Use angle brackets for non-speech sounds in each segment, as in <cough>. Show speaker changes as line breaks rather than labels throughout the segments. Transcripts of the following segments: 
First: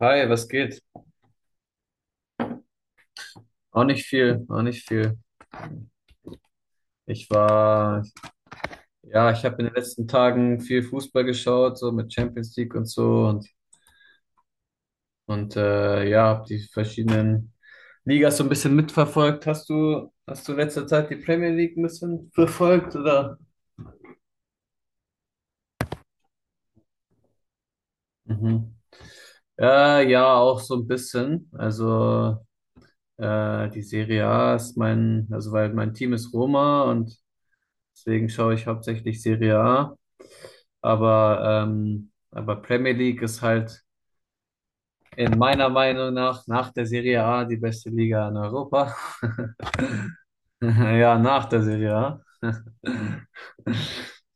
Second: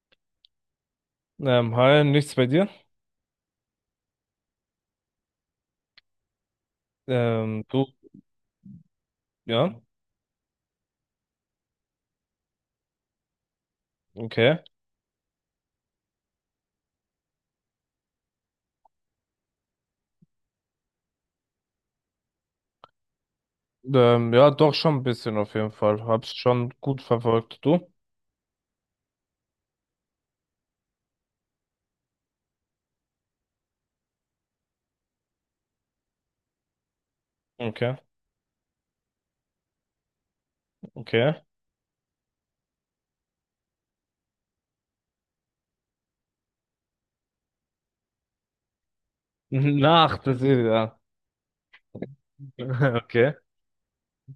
Hi, was geht?
Hi, nichts bei dir?
Auch nicht viel, auch nicht viel. Ich
Du,
war, ja, ich habe in den
ja,
letzten Tagen viel Fußball geschaut, so mit Champions League und so und,
okay.
und äh, ja, habe die verschiedenen Ligas so ein bisschen mitverfolgt. Hast du in letzter Zeit die Premier League ein bisschen verfolgt oder?
Ja, doch schon ein bisschen auf jeden Fall. Hab's schon gut verfolgt, du?
Mhm. Ja, auch so ein bisschen. Also die Serie A ist mein, also weil mein Team ist Roma und
Okay,
deswegen schaue ich hauptsächlich Serie A.
okay.
Aber Premier League ist halt in meiner Meinung nach der Serie A die beste Liga in Europa. <laughs>
<laughs> Nach der Serie, ja.
Ja, nach der Serie A.
<laughs> Okay.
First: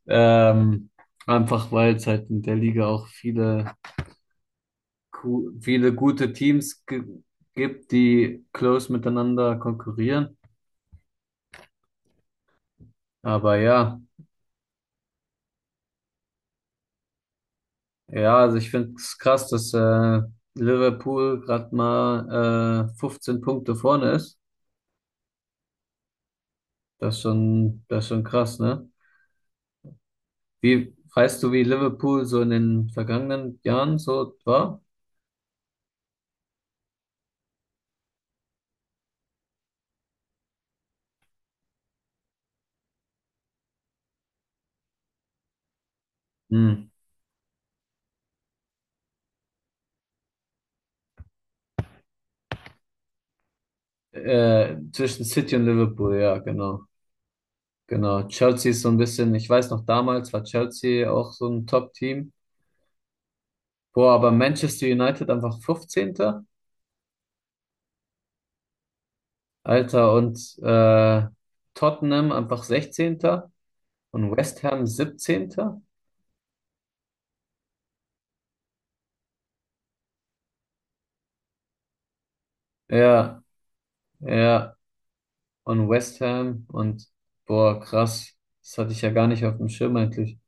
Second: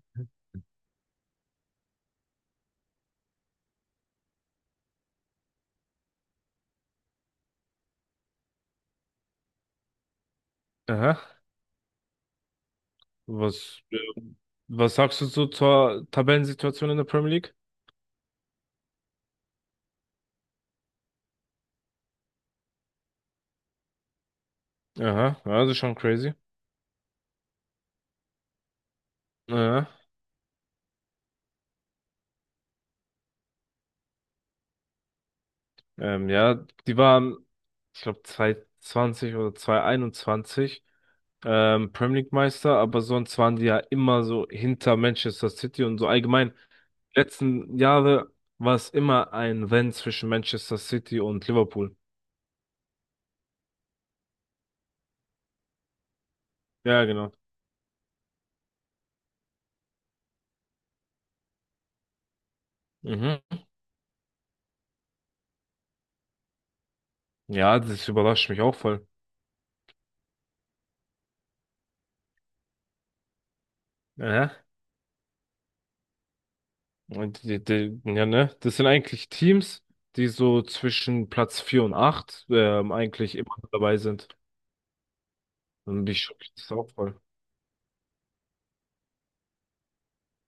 Ähm, einfach weil es halt in der Liga auch viele, viele gute Teams gibt, die close miteinander konkurrieren.
Aha.
Aber
Was,
ja,
ähm, Was sagst du so zur Tabellensituation in der Premier League?
ja, also ich finde es krass, dass Liverpool gerade mal 15 Punkte vorne ist.
Aha, ja, das ist schon crazy.
Das ist schon krass, ne?
Aha.
Wie Weißt du, wie Liverpool so in den vergangenen Jahren so war?
Ja, die waren, ich glaube, 2020 oder 2021 Premier League Meister, aber sonst waren die ja immer so hinter Manchester City und so allgemein.
Hm.
Die letzten Jahre war es immer ein Rennen zwischen Manchester City und Liverpool.
Zwischen City und Liverpool, ja, genau.
Ja, genau.
Genau. Chelsea ist so ein bisschen, ich weiß noch, damals war Chelsea auch so ein Top-Team.
Mhm.
Boah, aber Manchester United einfach 15.
Ja, das überrascht mich auch voll.
Alter, und Tottenham einfach 16. Und West
Aha.
Ham 17.
Und die, ja, ne? Das sind eigentlich Teams, die so zwischen Platz 4 und 8 eigentlich
Ja,
immer dabei sind.
ja, und
Und
West
mich schockiert
Ham
das auch
und
voll.
boah, krass. Das hatte ich ja gar nicht auf dem Schirm eigentlich.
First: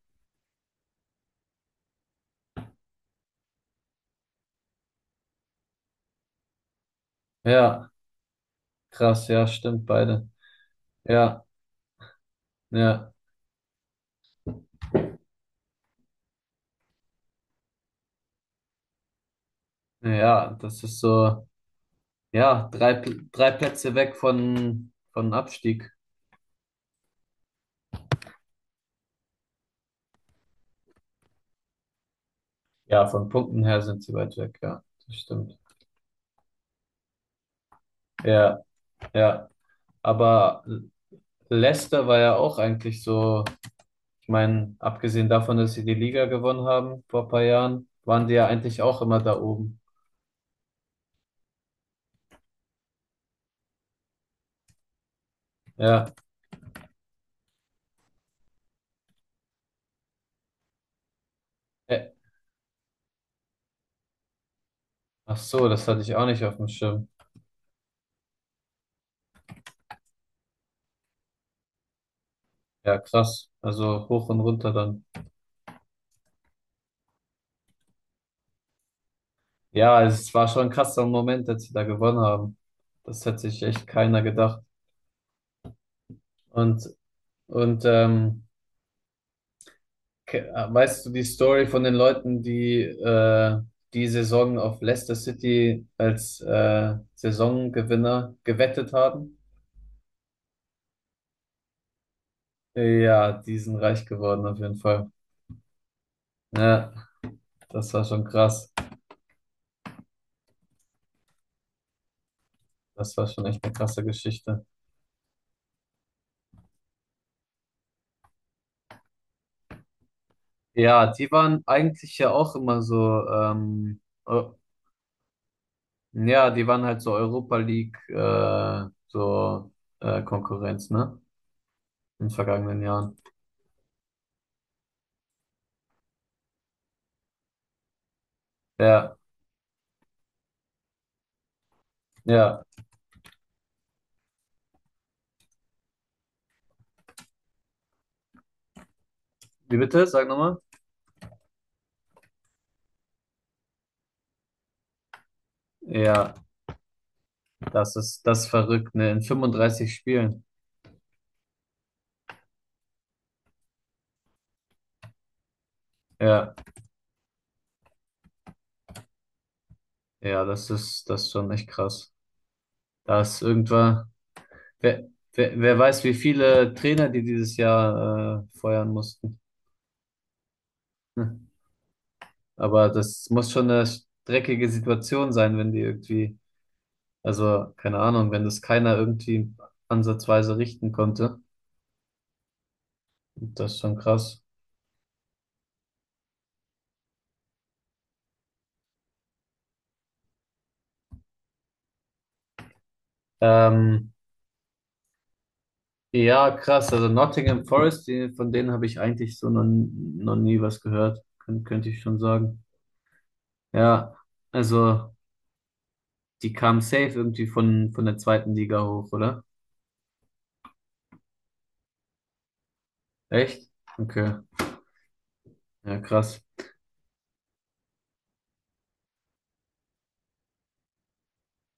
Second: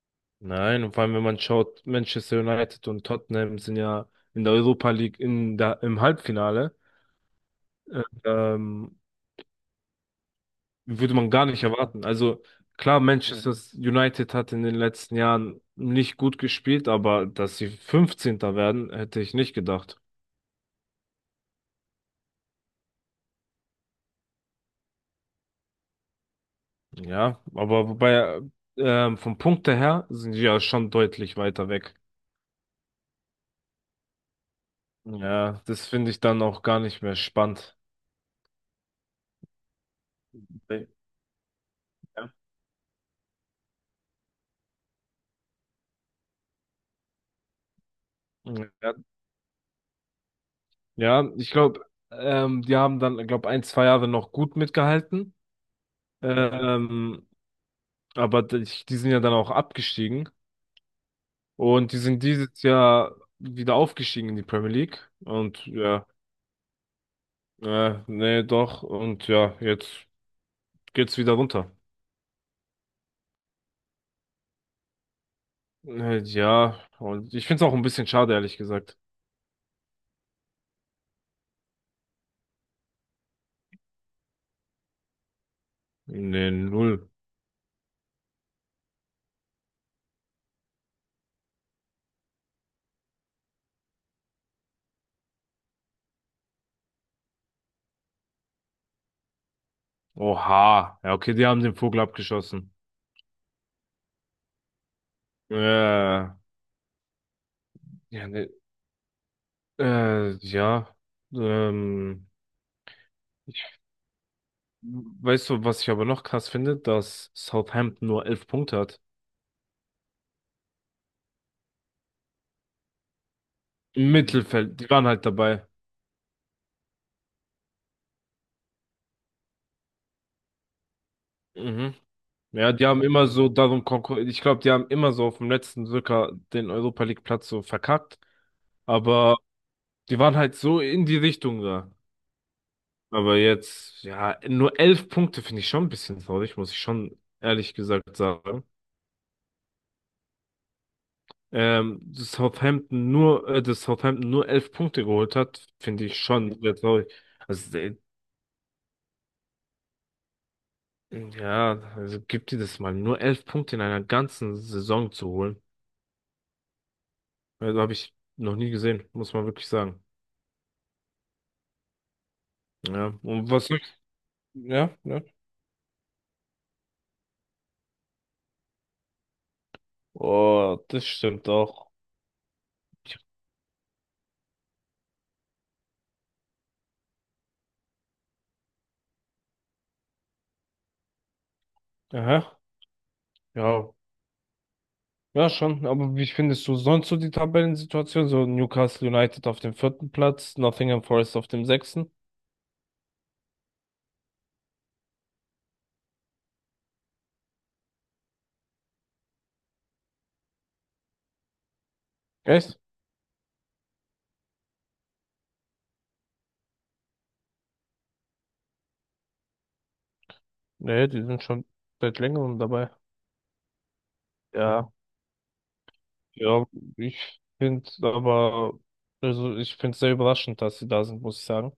Nein, und vor allem, wenn man schaut, Manchester United und Tottenham sind ja in der Europa League im Halbfinale.
Ja.
Ähm,
Krass, ja, stimmt, beide.
Würde man
Ja,
gar nicht erwarten. Also klar,
ja,
Manchester United hat in den letzten Jahren nicht gut gespielt, aber dass sie 15. werden, hätte ich nicht gedacht.
ja, das ist so, ja, drei, drei Plätze weg von Abstieg.
Ja, aber wobei vom Punkte her sind sie ja schon deutlich weiter weg.
Ja, von Punkten her sind sie weit weg, ja, das stimmt.
Ja, das finde ich dann auch gar nicht mehr spannend.
Ja, ja, aber
Ja,
Leicester war ja auch eigentlich so, ich meine, abgesehen davon, dass sie die Liga gewonnen haben vor ein paar Jahren, waren die ja eigentlich
ja.
auch immer da oben.
Ja, ich glaube, die haben dann, glaube ein, zwei Jahre noch gut mitgehalten.
Ja,
Ähm, aber die sind ja dann auch abgestiegen. Und
Ä-
die sind dieses Jahr wieder aufgestiegen in die Premier League.
ach
Und
so, das hatte
ja,
ich auch nicht auf dem Schirm.
nee, doch. Und ja, jetzt geht's wieder runter.
Ja, krass, also hoch und runter dann.
Ja, und ich find's auch ein bisschen schade, ehrlich gesagt.
Ja, es war schon ein krasser Moment, als sie da gewonnen haben. Das hätte sich echt keiner gedacht.
Nee,
Und,
null.
und weißt du die Story von den Leuten, die Saison auf Leicester City als Saisongewinner gewettet haben?
Oha. Ja, okay, die haben den Vogel abgeschossen.
Ja, die sind reich geworden auf jeden Fall.
Ja,
Ja, das war schon
ne,
krass.
ja. Ähm,
Das war schon echt eine krasse Geschichte.
Weißt du, was ich aber noch krass finde? Dass Southampton nur 11 Punkte hat.
Ja, die waren eigentlich ja auch immer so ähm,
Im
eu-
Mittelfeld, die waren halt dabei.
Ja, die waren halt so Europa League, so Konkurrenz, ne?
Mhm.
In den
Ja,
vergangenen
die haben
Jahren.
immer so darum konkurriert. Ich glaube, die haben immer so auf dem letzten Drücker den Europa League Platz so verkackt.
Ja,
Aber die waren halt so in die Richtung da.
ja.
Aber jetzt, ja, nur 11 Punkte finde ich schon ein bisschen traurig, muss ich schon ehrlich gesagt sagen.
Wie bitte? Sag nochmal.
Dass Southampton nur elf Punkte geholt hat, finde ich
Ja,
schon sehr traurig. Also,
das ist das ist verrückt, ne? In 35 Spielen.
ja, also gibt dir das mal, nur 11 Punkte in einer ganzen Saison zu holen.
Ja,
Also habe ich noch nie gesehen, muss man wirklich sagen.
ja, das ist schon echt krass.
Ja,
Da ist
und was ich,
irgendwann,
ja,
wer,
ja.
wer weiß, wie viele Trainer die dieses Jahr feuern mussten. <laughs>
Oh, das
Hm.
stimmt auch.
Aber das muss schon eine dreckige Situation sein, wenn die irgendwie. Also, keine Ahnung, wenn das keiner irgendwie ansatzweise richten konnte.
Aha,
Das ist
ja,
schon krass.
ja schon. Aber wie findest du sonst so die Tabellensituation? So Newcastle United auf dem vierten Platz, Nottingham Forest auf dem sechsten.
Ähm, ja, krass. Also Nottingham Forest, von denen habe ich eigentlich so noch nie was gehört, könnte ich schon sagen.
Echt?
Ja, also die kamen safe irgendwie von der zweiten Liga hoch, oder?
Nee, die sind schon seit längerem dabei.
Echt? Okay.
Ja,
Ja, krass.
ja, ich finde aber, also ich finde es sehr überraschend, dass sie da sind, muss ich sagen.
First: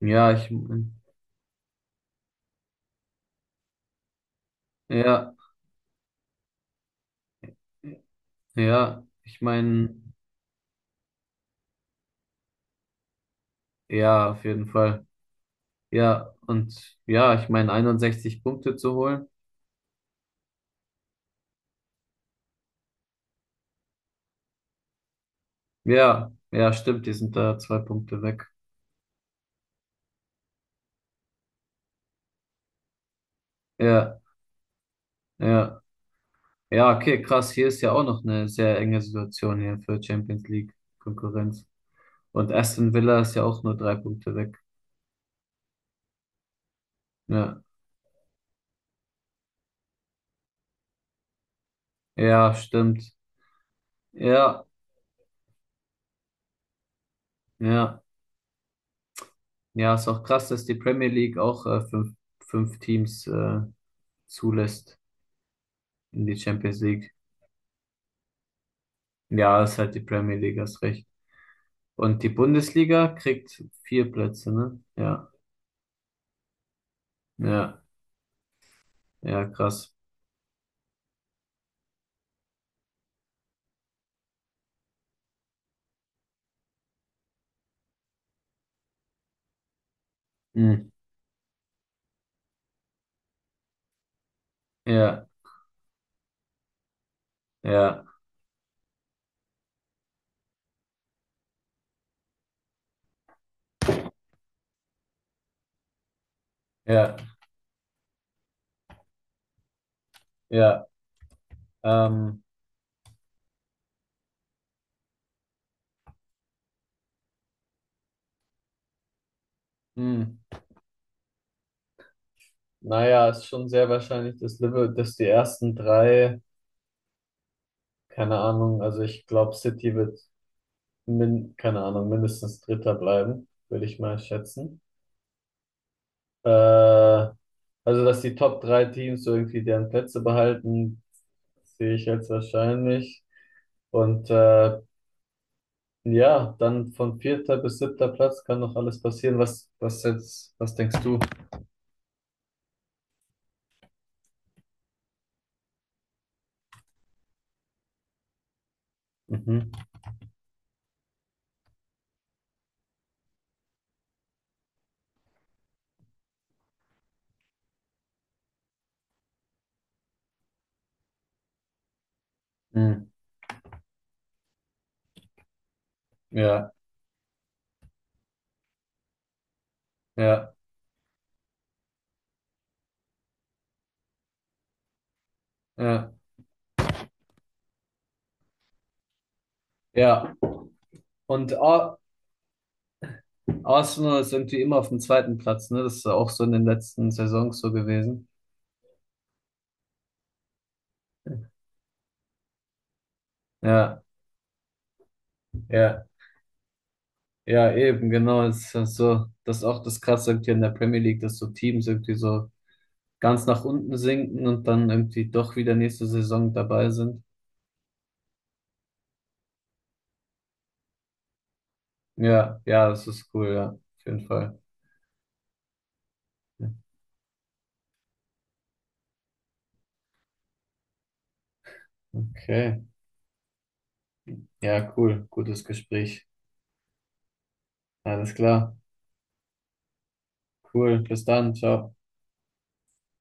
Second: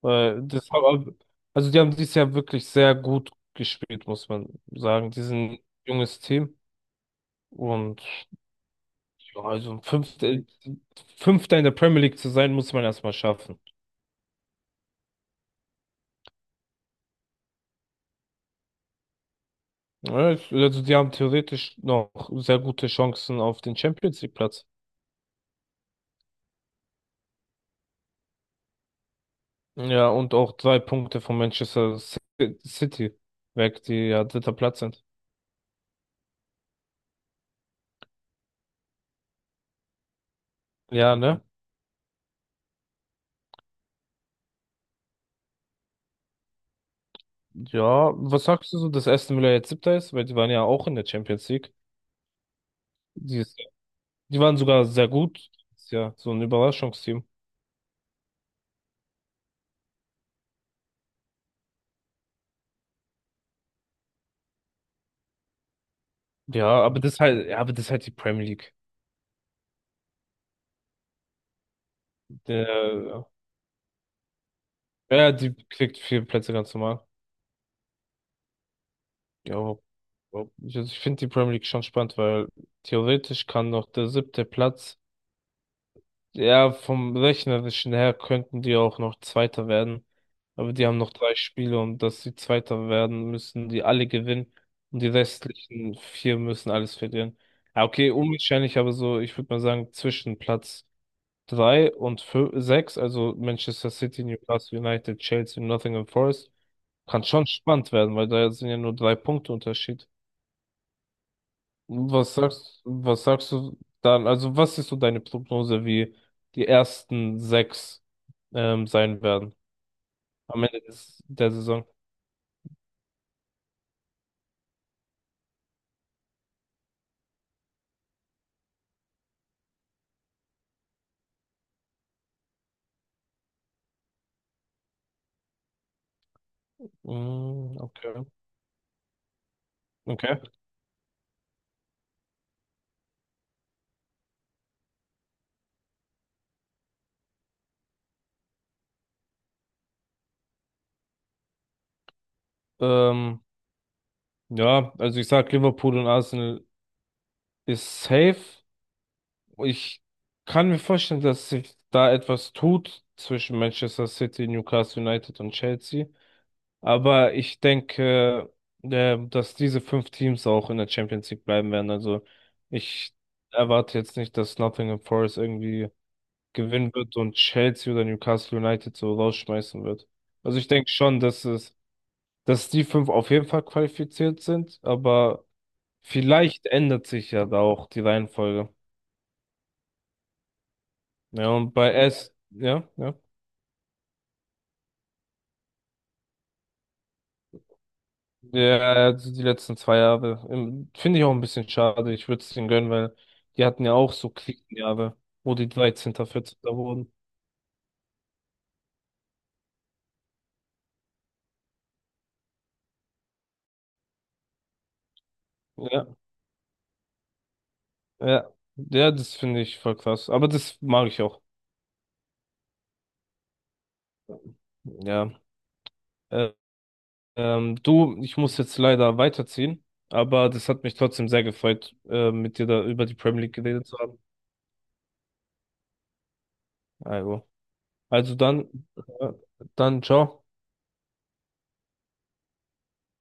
Ja,
Weil also die haben dieses Jahr wirklich sehr gut gespielt, muss man sagen. Die
ja,
sind ein junges Team und
ja, ich
also
meine,
Fünfter in der Premier League zu sein, muss man erstmal schaffen.
ja, auf jeden Fall. Ja, und ja, ich meine, 61 Punkte zu holen.
Ja, also die haben theoretisch noch sehr gute Chancen auf den Champions League Platz.
Ja, ja, stimmt, die sind da zwei Punkte weg.
Ja, und auch drei Punkte von Manchester City weg, die
Ja,
ja dritter Platz sind.
ja, ja, okay, krass. Hier ist ja auch noch eine sehr enge Situation hier für Champions League
Ja, ne?
Konkurrenz. Und Aston Villa ist ja auch nur drei Punkte weg. Ja,
Ja, was sagst du so, dass Aston Villa jetzt siebter ist? Weil die waren ja auch in der Champions League.
ja, stimmt.
Die, ist, Die waren
Ja,
sogar sehr gut. Ist ja so ein Überraschungsteam.
ja, ja, ist auch krass, dass die Premier League auch fünf Teams zulässt in die
Ja,
Champions League.
aber das ist halt die Premier League.
Ja, ist halt die Premier League, hast recht. Und die Bundesliga
Der,
kriegt vier Plätze, ne? Ja,
ja, die kriegt vier Plätze ganz normal.
ja, ja,
Ja,
krass.
aber also ich finde die Premier League schon spannend, weil theoretisch kann noch der siebte Platz, ja, vom rechnerischen her könnten die auch noch Zweiter werden. Aber die
Mhm.
haben noch drei Spiele und dass sie Zweiter werden, müssen die alle gewinnen. Und die
Ja.
restlichen vier müssen alles verlieren. Ja,
Ja,
okay, unwahrscheinlich, aber so, ich würde mal sagen, zwischen Platz drei und sechs, also Manchester City, Newcastle United, Chelsea, Nottingham Forest,
ja,
kann schon spannend werden, weil da sind ja nur drei Punkte Unterschied.
ja. Ähm,
Was sagst du dann? Also, was ist so deine Prognose, wie die ersten sechs sein werden
hm.
am Ende der Saison?
Naja, ist schon sehr wahrscheinlich, dass die ersten drei, keine Ahnung, also ich glaube, City wird, keine Ahnung, mindestens Dritter bleiben, würde ich mal schätzen. Äh,
Mm,
also, dass
okay.
die Top drei Teams so irgendwie deren Plätze
Okay.
behalten, sehe ich jetzt wahrscheinlich. Und ja, dann von vierter bis siebter Platz kann noch alles passieren. Was denkst du?
Ähm, ja, also ich sag Liverpool und Arsenal ist safe.
Mhm.
Ich kann mir vorstellen, dass sich da etwas tut zwischen Manchester City, Newcastle United und Chelsea. Aber ich denke, dass diese fünf Teams auch in der Champions League bleiben werden. Also
Mhm.
ich erwarte jetzt nicht, dass Nottingham Forest irgendwie
Ja,
gewinnen wird und Chelsea oder Newcastle United so rausschmeißen wird.
ja.
Also ich denke schon, dass die fünf auf jeden Fall qualifiziert sind, aber
Ja,
vielleicht ändert sich ja da auch die Reihenfolge.
ja.
Ja,
Und
und
Ar
Ja, ja.
Arsenal ist irgendwie immer auf dem zweiten Platz, ne? Das ist ja auch so in den letzten Saisons so gewesen.
Ja, also die letzten zwei Jahre, finde ich auch ein bisschen schade. Ich würde es denen gönnen, weil die hatten ja
Ja,
auch so Krisenjahre, wo die
ja,
13., 14. wurden.
ja, eben, genau. Das ist ja so, das ist auch das Krasse irgendwie in der Premier League, dass so Teams irgendwie so ganz nach unten sinken und dann irgendwie doch wieder nächste
Ja,
Saison dabei sind.
ja. Ja, das finde ich voll krass. Aber das mag ich auch.
Ja, ja, das ist cool, ja, auf jeden Fall.
Ja. Äh, Du, ich muss jetzt leider weiterziehen, aber das hat mich trotzdem sehr gefreut, mit dir
Okay,
da über die Premier League geredet zu haben.
ja, cool. Gutes Gespräch.
Also,
Alles
also, dann,
klar.
äh, dann ciao.
Cool. Bis dann. Ciao.